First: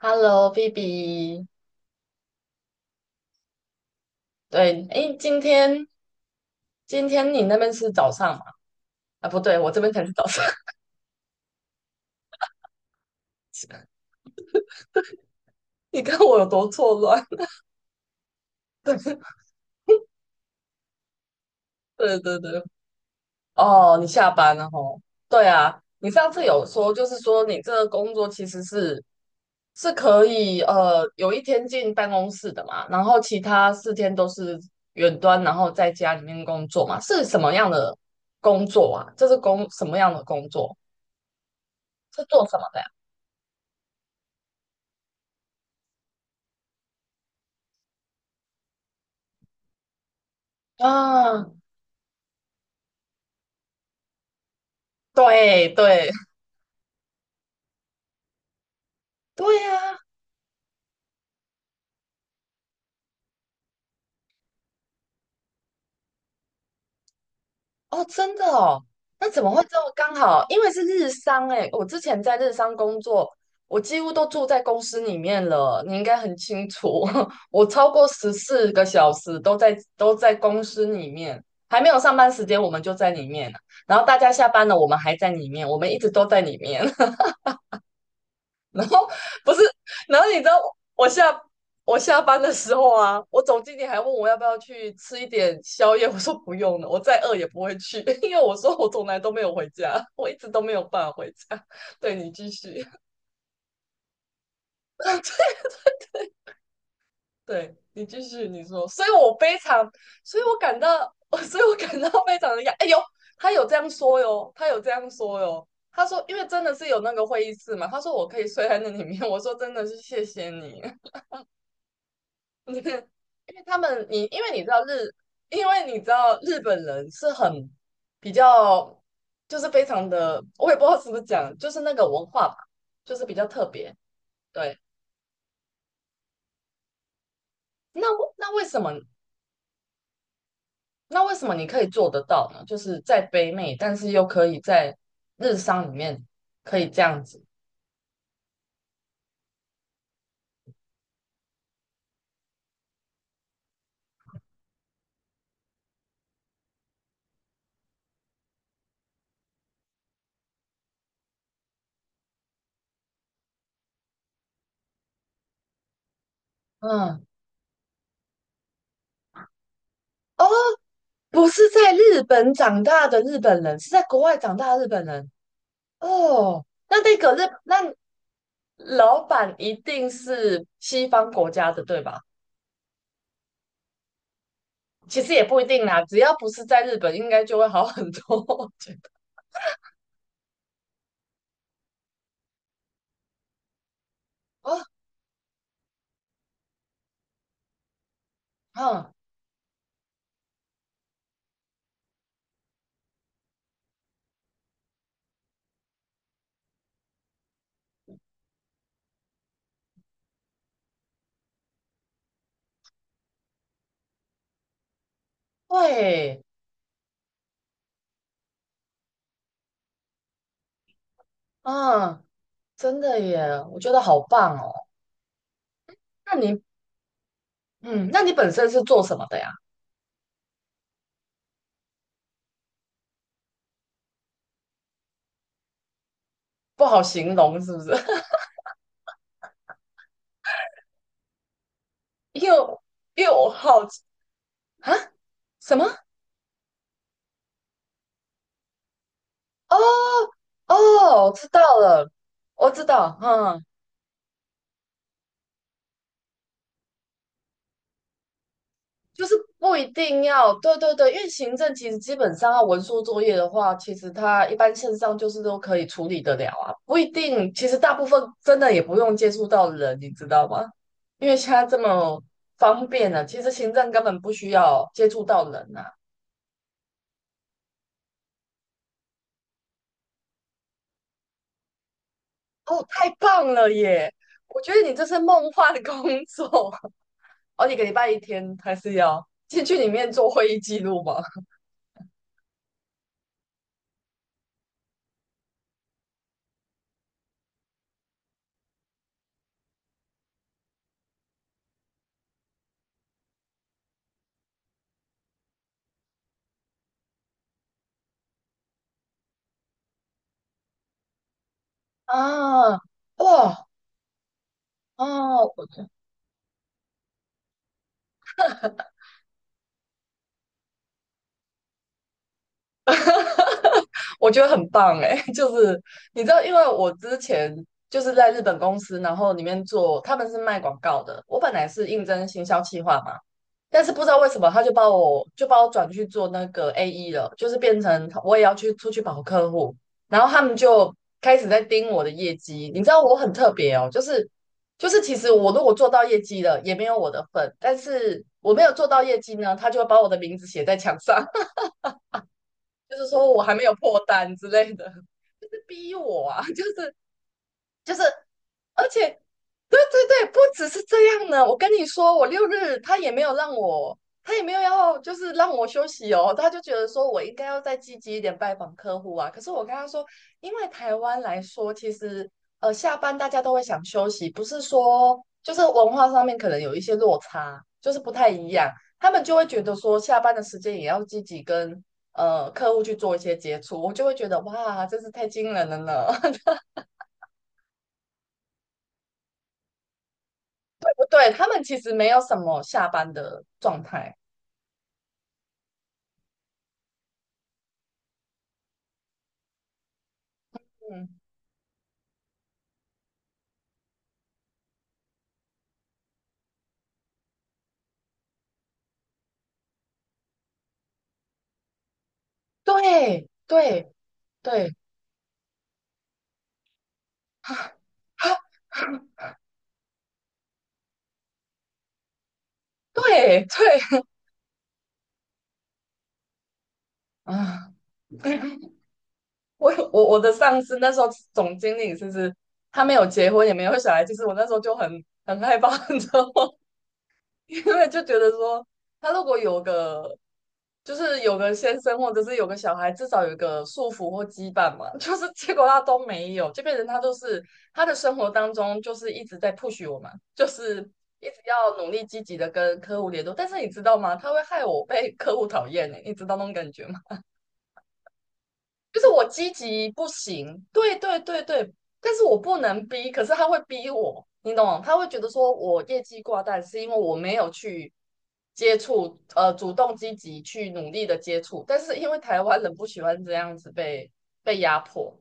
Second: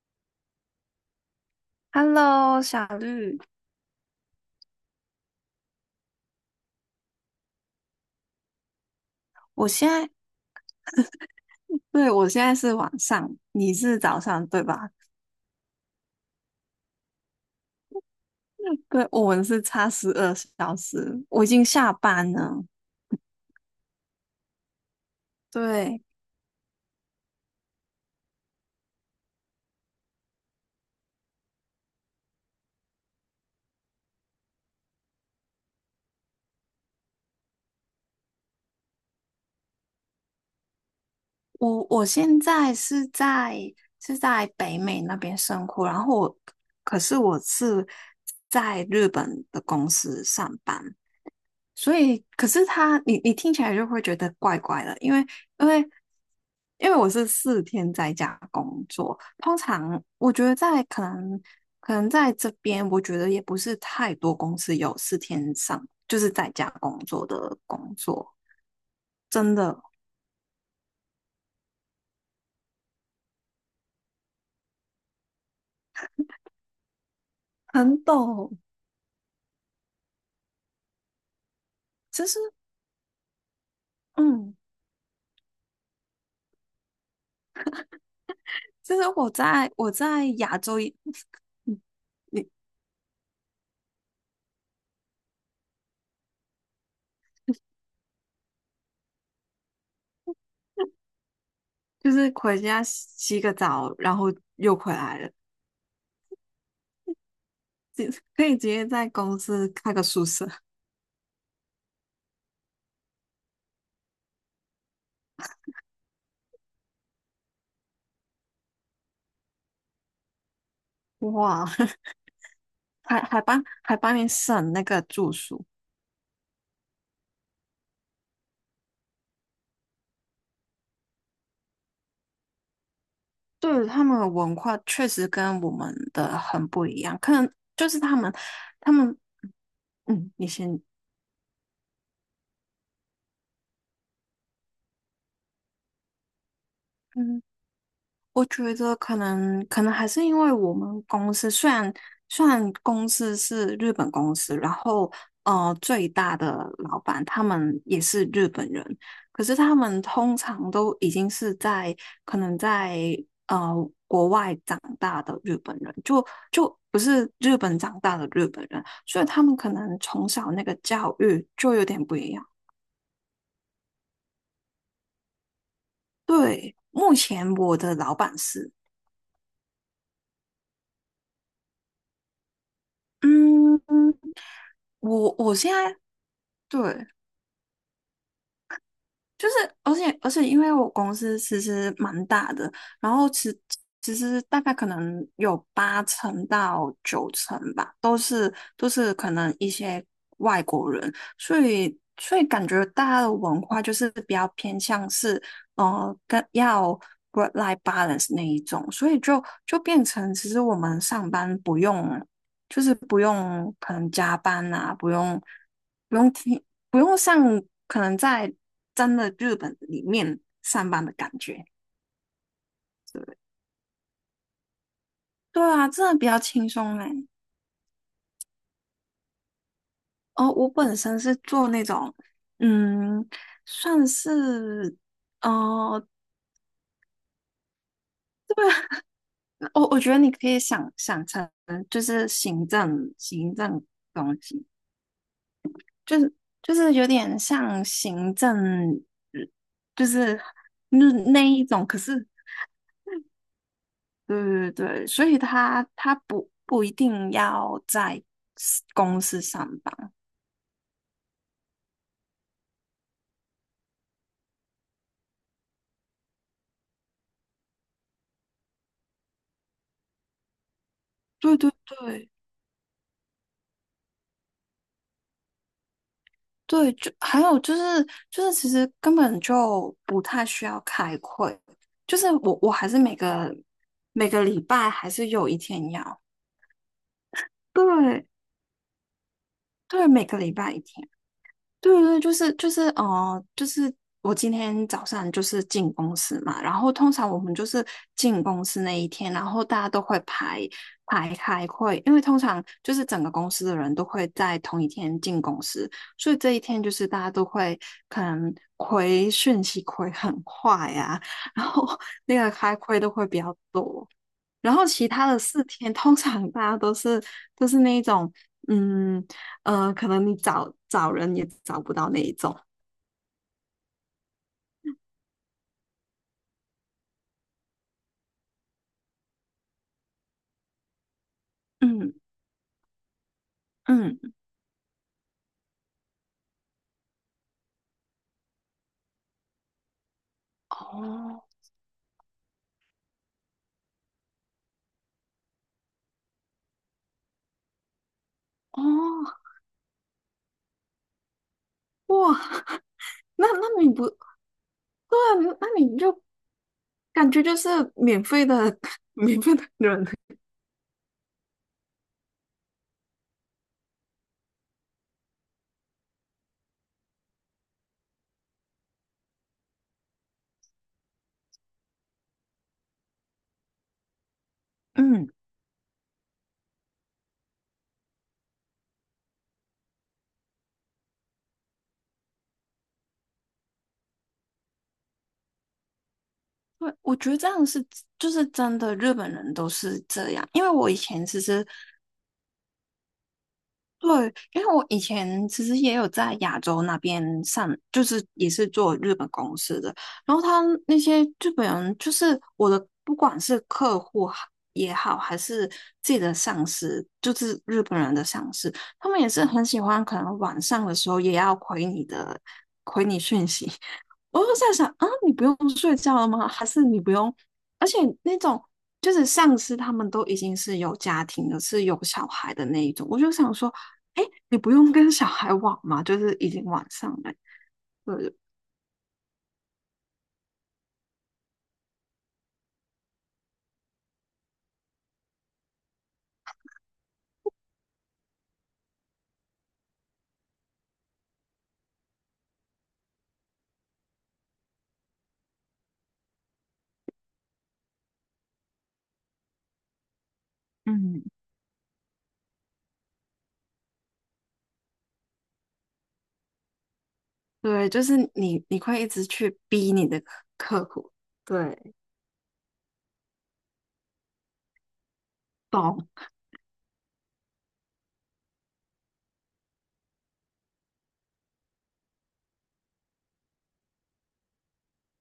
Hello，BB。Hello，小绿，对，诶，今天你那边是早上嘛？啊，不对，我我这现边才在，是早上。对，我现在是晚上，你是 早上，对吧？你看我有多错乱。对，我们是差12小时，我已经下对班对对，对。了。哦，你下班了吼。对啊，对，你上次有说，就是说你这个工作其实是可以有一天进办公室的嘛，然后其他四天都是远端，然后在家里面工作嘛，是什么样的工作啊？这是什么样的工作？我是现做什么在的是在北美那边生活，然后我，可是我是在日本的公司上班，呀？啊，所以，可是他，你听起来就会觉得怪怪的，因为因对为对，我是四天在家工作，对通呀，常我觉得可能在这边，我觉得也不是太多公司有四天上就是在家工作的工哦，真作，的哦，那怎么真会这的么刚好？因为是日商诶，我之前在日商工作，我几乎都住在公司里面了，你应该很清楚，我超很过十懂。四个小时都在公司里面，还没有上就班是时间我们就在里面了，然后大家下嗯，班了我们还在里面，我们一直都在里面。就是后我不是，在我然在后你知亚道洲一，我下嗯我下班你的时候啊，我总经理还问我要不要去吃一点宵夜，我说不用了，我再饿也不会去，因为我说我从来都没有回家，我一直都没有办法回家。就对你是继回家续，洗洗个澡，然后又回来了，对你继可续，以你直说，接所在以我公非司常，开个宿所以舍，我感到，所以我感到非常的压，哎呦，他有这样说哟，他有这样说哟。他说，因为真的是有那个会议室嘛，他说我可以睡在那里面。我说真的是谢谢你，哇！你，因还还为帮他还们，帮你你因为你知省那道个日，住宿，因为你知道日本人是很比较，就是非常的，我也不知道是不是讲，就是那个文化吧，就是比较特对别。他们的文对，化确实跟我们的很不一样，可能就是那他们为那为什么他们嗯，你先。那为什么你可以做得到呢？就是在北美，但是又可以在日商里面可以这样子。嗯。我觉得可能还是因为我们公司虽然公司是日本公司，然后最大的老板他们也是日本人，可是他们通常都已经是在可能在呃国外长大的日本人，就不嗯，是日本长大的日本人，所以他们可能从哦，小那个教育不是就有在点不日一样。本长大的日本人，是在国外长大的日本人。哦，对，那目那个日，前那我的老板是。老板一定是西方国家的，对吧？嗯，其实我也我不一现定在啦，只要不是在日对本，应该就会好很多。我觉得 就是，而且，因为我公司其实蛮大的，然后其实大 概哦，可能有八成到九成吧，都是都嗯，是可能一些外国人，所以感觉大家的文化就是比较偏向是，跟要 work-life balance 那一种，所以就变成其实我们上班不用，就是不用可能加班啊，不用会，听。不用像可能在真的日本里面上班的感觉。嗯，真的耶，我觉得好棒哦。对啊，真的比那较你，轻松嘞。嗯，那你本身是做什么的呀？哦，我本身是做那种，嗯，算是，呃，不好形容是不是？我觉得你可以想成就是 行又政又行政好奇东西，啊，什么？就是就是有点像行政，哦就是那哦，我那知道一种，可了，是我知道，对对对，所以他不一定要在 公就是司不上一班。定要，对对对，因为行政其实基本上要文书作业的话，其实它一般线上就是都可以处理得了啊，不一定，其实大部分真的也不用接触到人，你知道吗？因为现对在对这么对方便了，其实行政根本不需要接触到人啊。对，就还有就是其实根本就不太需要开会，就是我哦，还是太每棒个了耶！每个礼我觉得拜你这还是是有梦一幻的天工要，作，哦，你个礼拜一对天还是要进去里对，面每做个会礼议拜记一录天。吗？对对，就是我今天早上就是进公司嘛，然后通常我们就是进公司那一天，然后大家都会排开会，因为通常就是整个公司的人都会在同一天进公司，所以这一天就是大家都会可能回讯息回很快啊，然后那个开啊，会都会比较哇，多。然后其他的哦，四天 通常大家都是那一种，嗯可能你找找人也找不到那一种，我觉得很棒哎、就是你知道，因为我之前就是在日本公司，然后里面做，他们是卖广告的。我本来是应嗯征行销企划嘛，但是不知道嗯，为什么他就把我转去做那个 AE 了，就是变成我也要去出去跑客户，然后他们就开哦始在盯我的业绩。你知道我很特别哦，就是其实我如果做到业绩了，也没有我的份，但是我没有哦做到业绩呢，他就会把我的名字写在墙上。哇，就是说我那还没有那你破不对单之类的，啊就是那逼你就我啊，就是感觉就是就是免费的 而且，免费的对人，对对，不只是这样呢。我跟你说，我六日他也没有让我，他也没有要就是让我休息哦，他就觉得说我应该要再积极一点拜访客户啊。可是我跟他说，因为台湾来说，其实下班大家都会想休息，不是说嗯，就是文化上面可能有一些落差，就是不太一样，他们就会觉得说下班的时间也要积极跟客户去做一些接触，我就会觉得哇，真是太惊人了呢。对，我觉得这样就是真的，日本人都是这样，因为我以不前对，其他们实其实没有什么下班的状对，态。因为我以前其实也有在亚洲那边上，就是也是做日本公司的，然后他那嗯，些日本人，就是我的，不管是客户哈也好，还是自己的上司，就是日本人的上司，他们也是很喜欢，可能晚上的时候也要回你的对对我就在对，想啊，你不用睡觉了吗？还是你不用？啊而且啊，那种就是上司他们都已经是有家庭的，是有小孩的那一种，我就对想说，对哎，你不用跟小孩玩嘛，就是已经晚上了，啊，对 我的上司那时候总经理就是他没有结婚也没有小孩，其实我那时候就很害怕，你知道吗？因为就觉得说他如果有个先生或者是有个小孩，至少有一个束缚或羁绊嘛。就是结果他都没有，这变成他都是他的生活当中就是一直在 push 我们，就是嗯，一直要努力积极的跟客户联络。但是你知道吗？他会害我被客户讨厌呢，你知道那种感觉吗？对，就是你就会一是我直积去极逼不你的行，客对户，对对对，对，但是我不能逼，可是他会逼我，你懂吗？他会觉得说我业懂，绩挂蛋是因为我没有去接触，主动积极去努力的接触，但是因为台湾人不喜欢这样子被压迫，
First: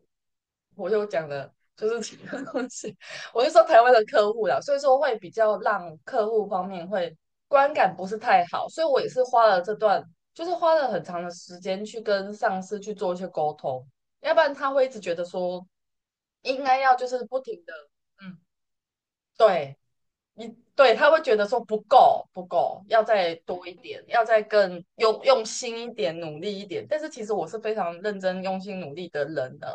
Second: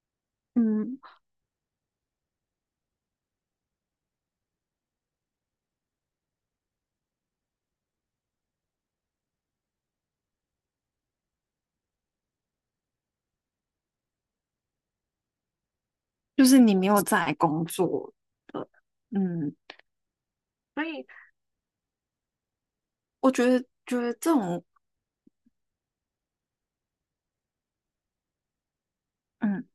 我嗯，就讲的就是这个东西，我就说台湾的客户啦，所以说会比较让客户方面会观感不是太好，所以我也是花了这段就是花了很长的时间去跟上司去做一些沟通，要不然他会一直觉得说就是应你该没要有就是在不停工的，作嗯，的，嗯，对，你所对以他会觉得说不够不够，要我再觉得多一点，要这再种。更用心一点，努力一点。但是其实我是非常认真用心努力的人嗯。的。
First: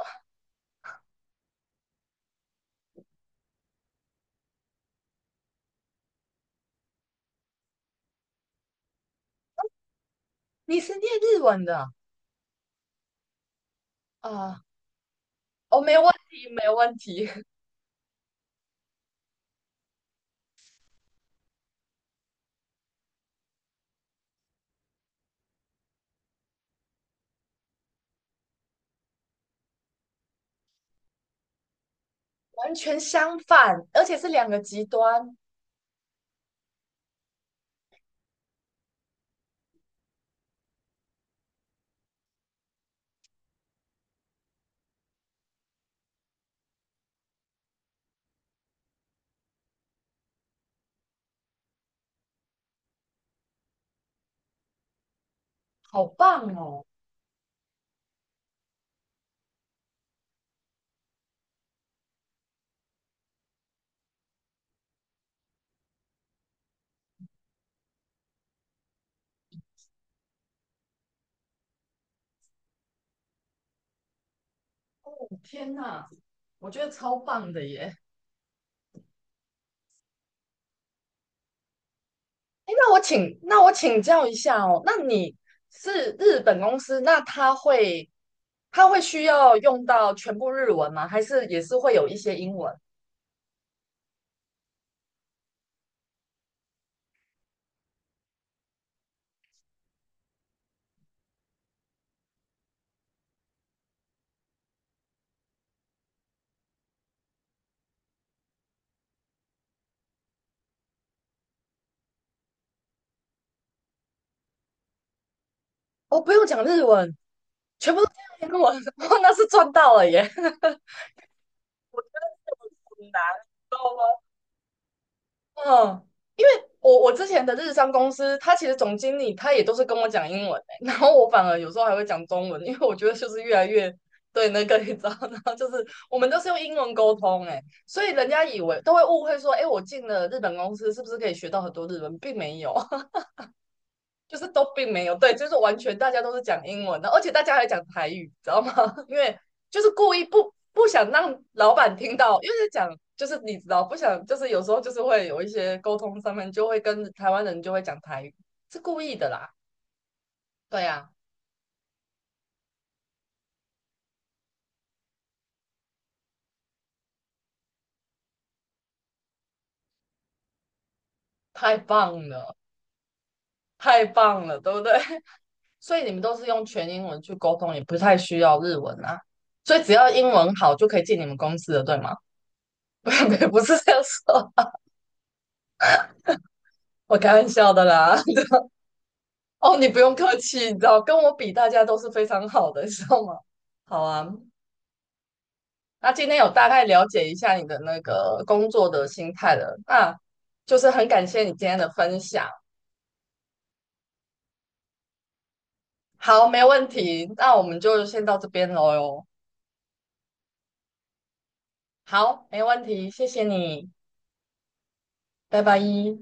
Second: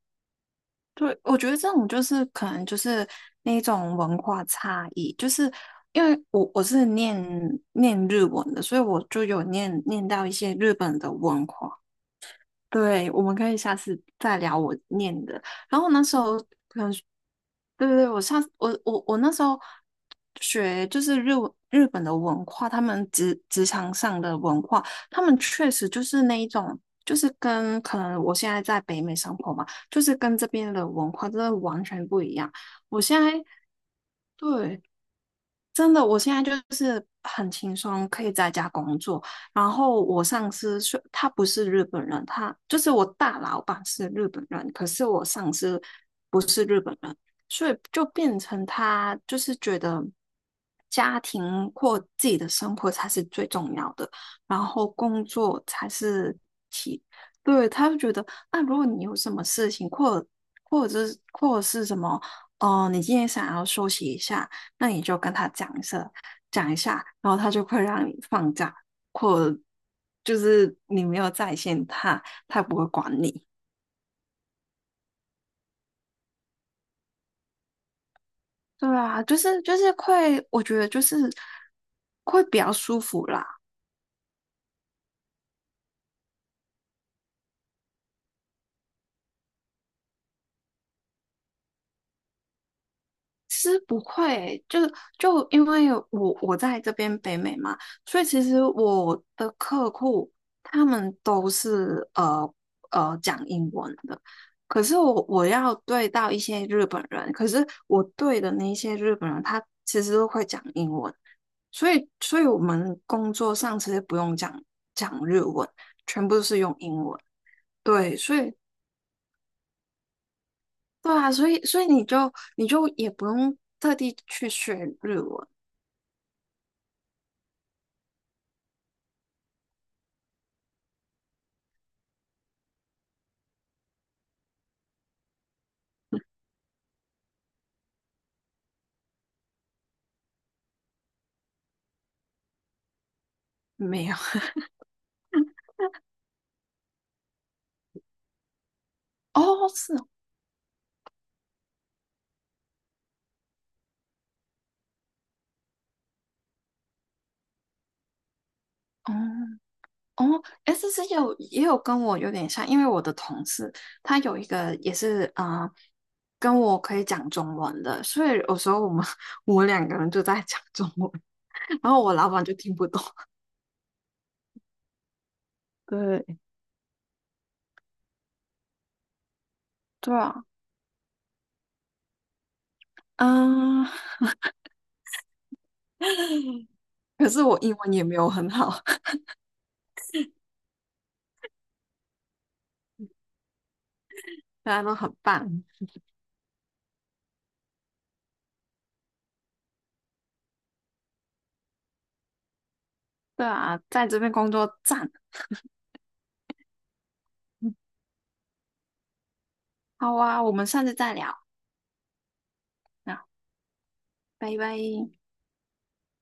对，我觉得这种就是可能就是那种文化差异，就是因为我是念日文的，所以我就有念到一些日你是本念的日文文化。的啊？对，我们可以下次再聊啊我念的。哦，然后没那问时候题，没问题，对对对，我上我我我那时候学就是日文日本的文化，他们职场上的文化，他们确实就是那一种，就是跟可能我现在在北美生活嘛，就是跟这边的文化真的完全不一样。完全我现在相反，而且是两个对，极端，真的，我现在就是很轻松，可以在家工作。然后我上司是，他不是日本人，他就是我大老板是日本人，可是我上司所以就变成他就是觉得家庭或自己的生活才是最重要的，然后工作才好是棒哦！其，对，他就觉得啊，如果你有什么事情，或者是什么，哦、你今天想要休息一下，那你就跟他讲一声，讲一下，然后他就会让你放假，或就是你没有在线他，他也不会管你。天哪，我觉得超棒的耶。对啊，就是会，我觉得就是会比诶较舒服啦。那我请教一下哦，那你是日本公司，那他会需要用到全部日文吗？还是也是会有一些英文？其实不会欸，就因为我在这边北美嘛，所以其实我的客户他们都是讲英文的，可是我要对到一些日本人，可是我对的那些日本人，他其实都会讲英文，所以我们工作上其实不用讲日文，哦，全不部都用是讲用日英文，文。全部都对，所讲英以文，哇，那是赚到了耶！对啊，所以你就很也难不用道特地吗，去学日文，嗯我之前的日商公司，他其实总经理他也都是跟我讲英文、欸，然后我反而有时候还会讲中文，因为我觉得就是越来越对那个你知道，然后就是我们都是用英文沟通、欸，哎，所以人家以为都会误会说，哎、欸我进了日本公司是不是可以学到很多日文，并没有，没有 就是 都并没有，对，就是完全大家都是讲英文的，而且大家还讲台语，知道吗？因为哦，就是是故意不想让老板听到，因为是讲就是你知道，不想就是有时候就是会有一些沟通上面就会跟台湾人就会讲台语，是故哦，意的啦。哦，对 s 呀、C 啊也有跟我有点像，因为我的同事他有一个也是啊、跟我可以讲中文的，所以有时候我们 我们两个人就在讲中文，太 然后我棒老板就了，听不懂。太棒了，对不对？所以你们对，都是用全英文去沟通，也不太需要日文啊。所以只要对英啊，文好就可以进你们公司了，对吗？不，不是嗯，这样说，我 可开是玩我笑英的文也没啦。有很好，哦，你不用客气，你知道，跟我比，大家都是非常好的，你知道吗？好啊，大家都很棒。那今天有大概了解一下你的那个工作的心态了，那就是很感谢你今天的分享。对啊，在这边工作赞。好，没问题，那我们就先到这边喽哟。好啊，我们下次再聊。好，没问题，谢那谢你，拜拜。拜拜。